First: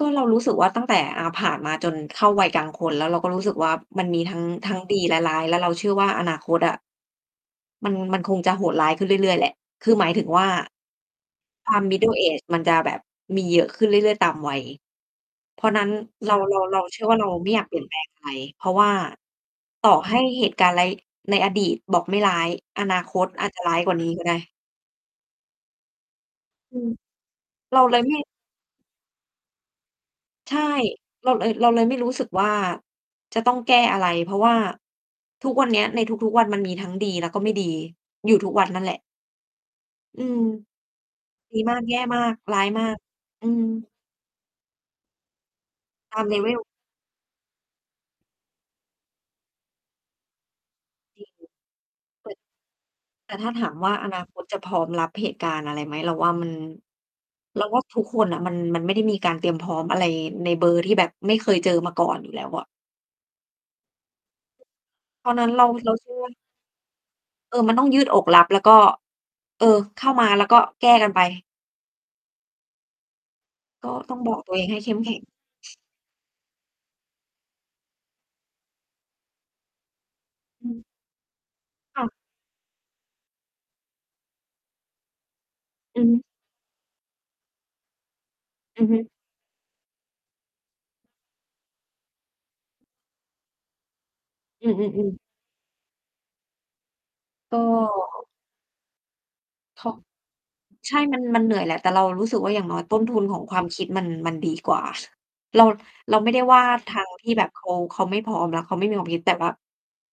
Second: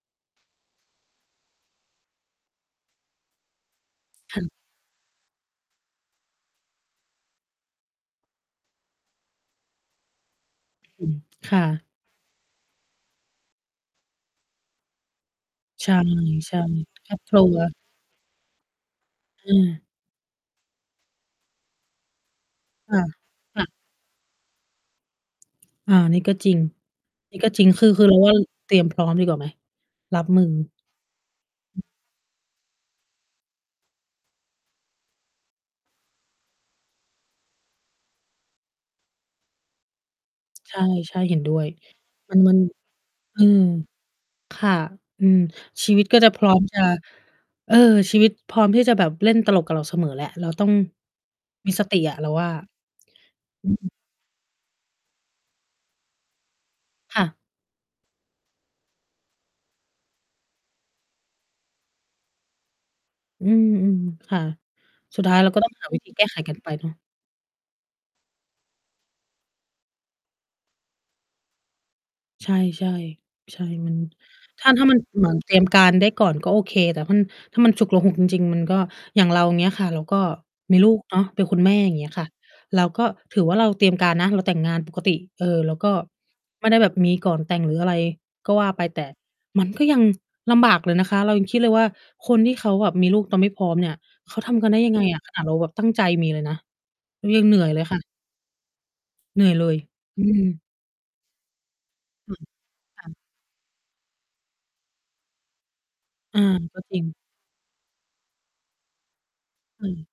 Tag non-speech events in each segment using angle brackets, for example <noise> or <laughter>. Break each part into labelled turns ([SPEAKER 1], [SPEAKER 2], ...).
[SPEAKER 1] ก็เรารู้สึกว่าตั้งแต่ อ่า ผ่านมาจนเข้าวัยกลางคน แล้วเราก็รู้สึกว่ามันมีท
[SPEAKER 2] ค
[SPEAKER 1] ั้
[SPEAKER 2] ่
[SPEAKER 1] ง
[SPEAKER 2] ะ
[SPEAKER 1] ทั้งดีและร้าย แล้วเราเชื่อว่าอนาคตอะ มัน มันคงจะโหดร้ายขึ้นเรื่อย ๆ แหละ คือหมายถึงว่า
[SPEAKER 2] อืม ค่ะ
[SPEAKER 1] ความ middle age มันจะแบบมีเยอะขึ้นเรื่อย ๆ ตามวัย เพราะนั้
[SPEAKER 2] ใช
[SPEAKER 1] น
[SPEAKER 2] ่
[SPEAKER 1] เรา
[SPEAKER 2] ใช
[SPEAKER 1] เร
[SPEAKER 2] ่
[SPEAKER 1] า เราเชื่อ
[SPEAKER 2] ค
[SPEAKER 1] ว
[SPEAKER 2] ร
[SPEAKER 1] ่า
[SPEAKER 2] อบ
[SPEAKER 1] เรา
[SPEAKER 2] ครั
[SPEAKER 1] ไม่อยาก เ
[SPEAKER 2] ว
[SPEAKER 1] ปลี่ยนแปลง อะไร เพราะว่า
[SPEAKER 2] อ
[SPEAKER 1] ต
[SPEAKER 2] า
[SPEAKER 1] ่อให้เหตุการณ์ร้าย ในอดีตบอกไม่ร้าย อ
[SPEAKER 2] ค
[SPEAKER 1] น
[SPEAKER 2] ่
[SPEAKER 1] า
[SPEAKER 2] ะ
[SPEAKER 1] คตอาจ จ
[SPEAKER 2] ค
[SPEAKER 1] ะ
[SPEAKER 2] ่
[SPEAKER 1] ร
[SPEAKER 2] ะ
[SPEAKER 1] ้ายกว่านี้ก็ได้
[SPEAKER 2] อา นี่ก็จริง
[SPEAKER 1] อืม
[SPEAKER 2] นี่ก็จริง
[SPEAKER 1] เร
[SPEAKER 2] ค
[SPEAKER 1] า
[SPEAKER 2] ือ
[SPEAKER 1] เล
[SPEAKER 2] ค
[SPEAKER 1] ย
[SPEAKER 2] ือ
[SPEAKER 1] ไ
[SPEAKER 2] เ
[SPEAKER 1] ม
[SPEAKER 2] รา
[SPEAKER 1] ่
[SPEAKER 2] ว่า เตรียมพร้อมดีกว่าไหม? รับมือ
[SPEAKER 1] ใช่ เราเลย เราเลยไม่รู้สึกว่าจะต้องแก้อะไร เพราะว่าทุกวันเนี้ย ในทุก ๆ วันมันมีทั้งดี แล้วก็ไม่ดี อยู่ทุกวันนั่นแหละ อืม
[SPEAKER 2] ใช่ ๆ เห็นด้
[SPEAKER 1] ดี
[SPEAKER 2] วย
[SPEAKER 1] มาก แย่มาก
[SPEAKER 2] มั
[SPEAKER 1] ร
[SPEAKER 2] น
[SPEAKER 1] ้ายมาก
[SPEAKER 2] ๆ อื
[SPEAKER 1] อื
[SPEAKER 2] ม
[SPEAKER 1] ม
[SPEAKER 2] ค่ะ อืม ชีวิต
[SPEAKER 1] ต
[SPEAKER 2] ก็
[SPEAKER 1] า
[SPEAKER 2] จ
[SPEAKER 1] ม
[SPEAKER 2] ะ พร้อม
[SPEAKER 1] level
[SPEAKER 2] จะ เออ ชีวิตพร้อมที่จะแบบเล่นตลกกับเราเสมอแหละ เราต้อง
[SPEAKER 1] จริง
[SPEAKER 2] มีสติอะ เ
[SPEAKER 1] เ
[SPEAKER 2] ร
[SPEAKER 1] ป
[SPEAKER 2] า
[SPEAKER 1] ิด
[SPEAKER 2] ว่า
[SPEAKER 1] แต่ถ้าถ
[SPEAKER 2] อื
[SPEAKER 1] าม
[SPEAKER 2] ม
[SPEAKER 1] ว่าอนาคตจะพร้อมรับเหตุการณ์อะไรไหม? เราว่ามัน
[SPEAKER 2] ค่ะ
[SPEAKER 1] เราว่าทุกคนน่ะ มัน มันไม่ได้มีการเตรียมพร้อมอะไรในเบอร์ที่แบบไม่เคยเจอมาก่อนอยู่แล้วอะ
[SPEAKER 2] อืม ๆ ค่ะ สุด
[SPEAKER 1] เพ
[SPEAKER 2] ท
[SPEAKER 1] รา
[SPEAKER 2] ้า
[SPEAKER 1] ะ
[SPEAKER 2] ย
[SPEAKER 1] นั
[SPEAKER 2] เ
[SPEAKER 1] ้
[SPEAKER 2] รา
[SPEAKER 1] น
[SPEAKER 2] ก
[SPEAKER 1] เ
[SPEAKER 2] ็
[SPEAKER 1] ร
[SPEAKER 2] ต
[SPEAKER 1] า
[SPEAKER 2] ้องหา
[SPEAKER 1] เรา
[SPEAKER 2] วิ
[SPEAKER 1] เ
[SPEAKER 2] ธ
[SPEAKER 1] ช
[SPEAKER 2] ี
[SPEAKER 1] ื่อ
[SPEAKER 2] แก้
[SPEAKER 1] ว่า
[SPEAKER 2] ไขกันไปเนาะ
[SPEAKER 1] เออ มันต้องยืดอกรับ แล้วก็ เออ เข้ามาแล้วก็แก้กันไป
[SPEAKER 2] ใช่ ๆ ใช่
[SPEAKER 1] ก็
[SPEAKER 2] มัน
[SPEAKER 1] ต้องบอกตัวเอ
[SPEAKER 2] ถ
[SPEAKER 1] ง
[SPEAKER 2] ้า
[SPEAKER 1] ให้
[SPEAKER 2] ถ้
[SPEAKER 1] เ
[SPEAKER 2] า
[SPEAKER 1] ข
[SPEAKER 2] ม
[SPEAKER 1] ้
[SPEAKER 2] ั
[SPEAKER 1] ม
[SPEAKER 2] น
[SPEAKER 1] แข็ง
[SPEAKER 2] เหมือนเตรียมการได้ก่อนก็โอเค แต่มัน ถ้ามันฉุกละหุกจริง ๆ มันก็ อย่างเราเงี้ยค่ะ เราก็
[SPEAKER 1] อื
[SPEAKER 2] มี
[SPEAKER 1] ม
[SPEAKER 2] ลูกเนาะ เป็นคุณแม่อย่าง
[SPEAKER 1] ค
[SPEAKER 2] เ
[SPEAKER 1] ่
[SPEAKER 2] งี้ย
[SPEAKER 1] ะ
[SPEAKER 2] ค่ะ เราก็ถือว่าเราเตรียมการนะ เราแต่งงานปกติ เออ เราก็
[SPEAKER 1] อือฮึ
[SPEAKER 2] ไม่ได้แบบมีก่อนแต่ง หรืออะไรก็ว่า
[SPEAKER 1] อ
[SPEAKER 2] ไป
[SPEAKER 1] ือฮ
[SPEAKER 2] แต
[SPEAKER 1] ึ
[SPEAKER 2] ่มันก็ยัง ลำบากเลยนะคะ เรายังคิดเลยว่าคนที่เขาแบบมีลูกตอนไม่พร้อมเนี่ย เขาทำ
[SPEAKER 1] อ
[SPEAKER 2] กั
[SPEAKER 1] ื
[SPEAKER 2] นได้ยัง ไง
[SPEAKER 1] อ ๆ
[SPEAKER 2] อ
[SPEAKER 1] ๆ
[SPEAKER 2] ะ ขนาดเราแบบตั้งใจมีเลยนะ เรายังเ
[SPEAKER 1] ก
[SPEAKER 2] หน
[SPEAKER 1] ็
[SPEAKER 2] ื่อยเลย ค่ะ เหนื่อยเลย
[SPEAKER 1] <unintelligible>
[SPEAKER 2] อืม
[SPEAKER 1] ใช่ มัน มันเหนื่อยแหละ แต่เรารู้
[SPEAKER 2] ค
[SPEAKER 1] ส
[SPEAKER 2] ่
[SPEAKER 1] ึ
[SPEAKER 2] ะ
[SPEAKER 1] กว่า อย่างน้อยต้
[SPEAKER 2] ค
[SPEAKER 1] น
[SPEAKER 2] ่
[SPEAKER 1] ท
[SPEAKER 2] ะ
[SPEAKER 1] ุนของความคิดมัน มันดีกว่า เรา เราไม่ไ
[SPEAKER 2] อ
[SPEAKER 1] ด้
[SPEAKER 2] า
[SPEAKER 1] ว่า
[SPEAKER 2] ก็
[SPEAKER 1] ท
[SPEAKER 2] จร
[SPEAKER 1] า
[SPEAKER 2] ิง
[SPEAKER 1] งที่แบบเขา เขาไม่พร้อม แล้วเขาไม่มีความคิด แต่แบบ
[SPEAKER 2] อา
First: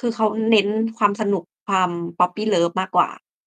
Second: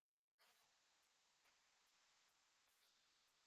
[SPEAKER 1] คือเขาเน้นความสนุก ความ puppy love มากกว่า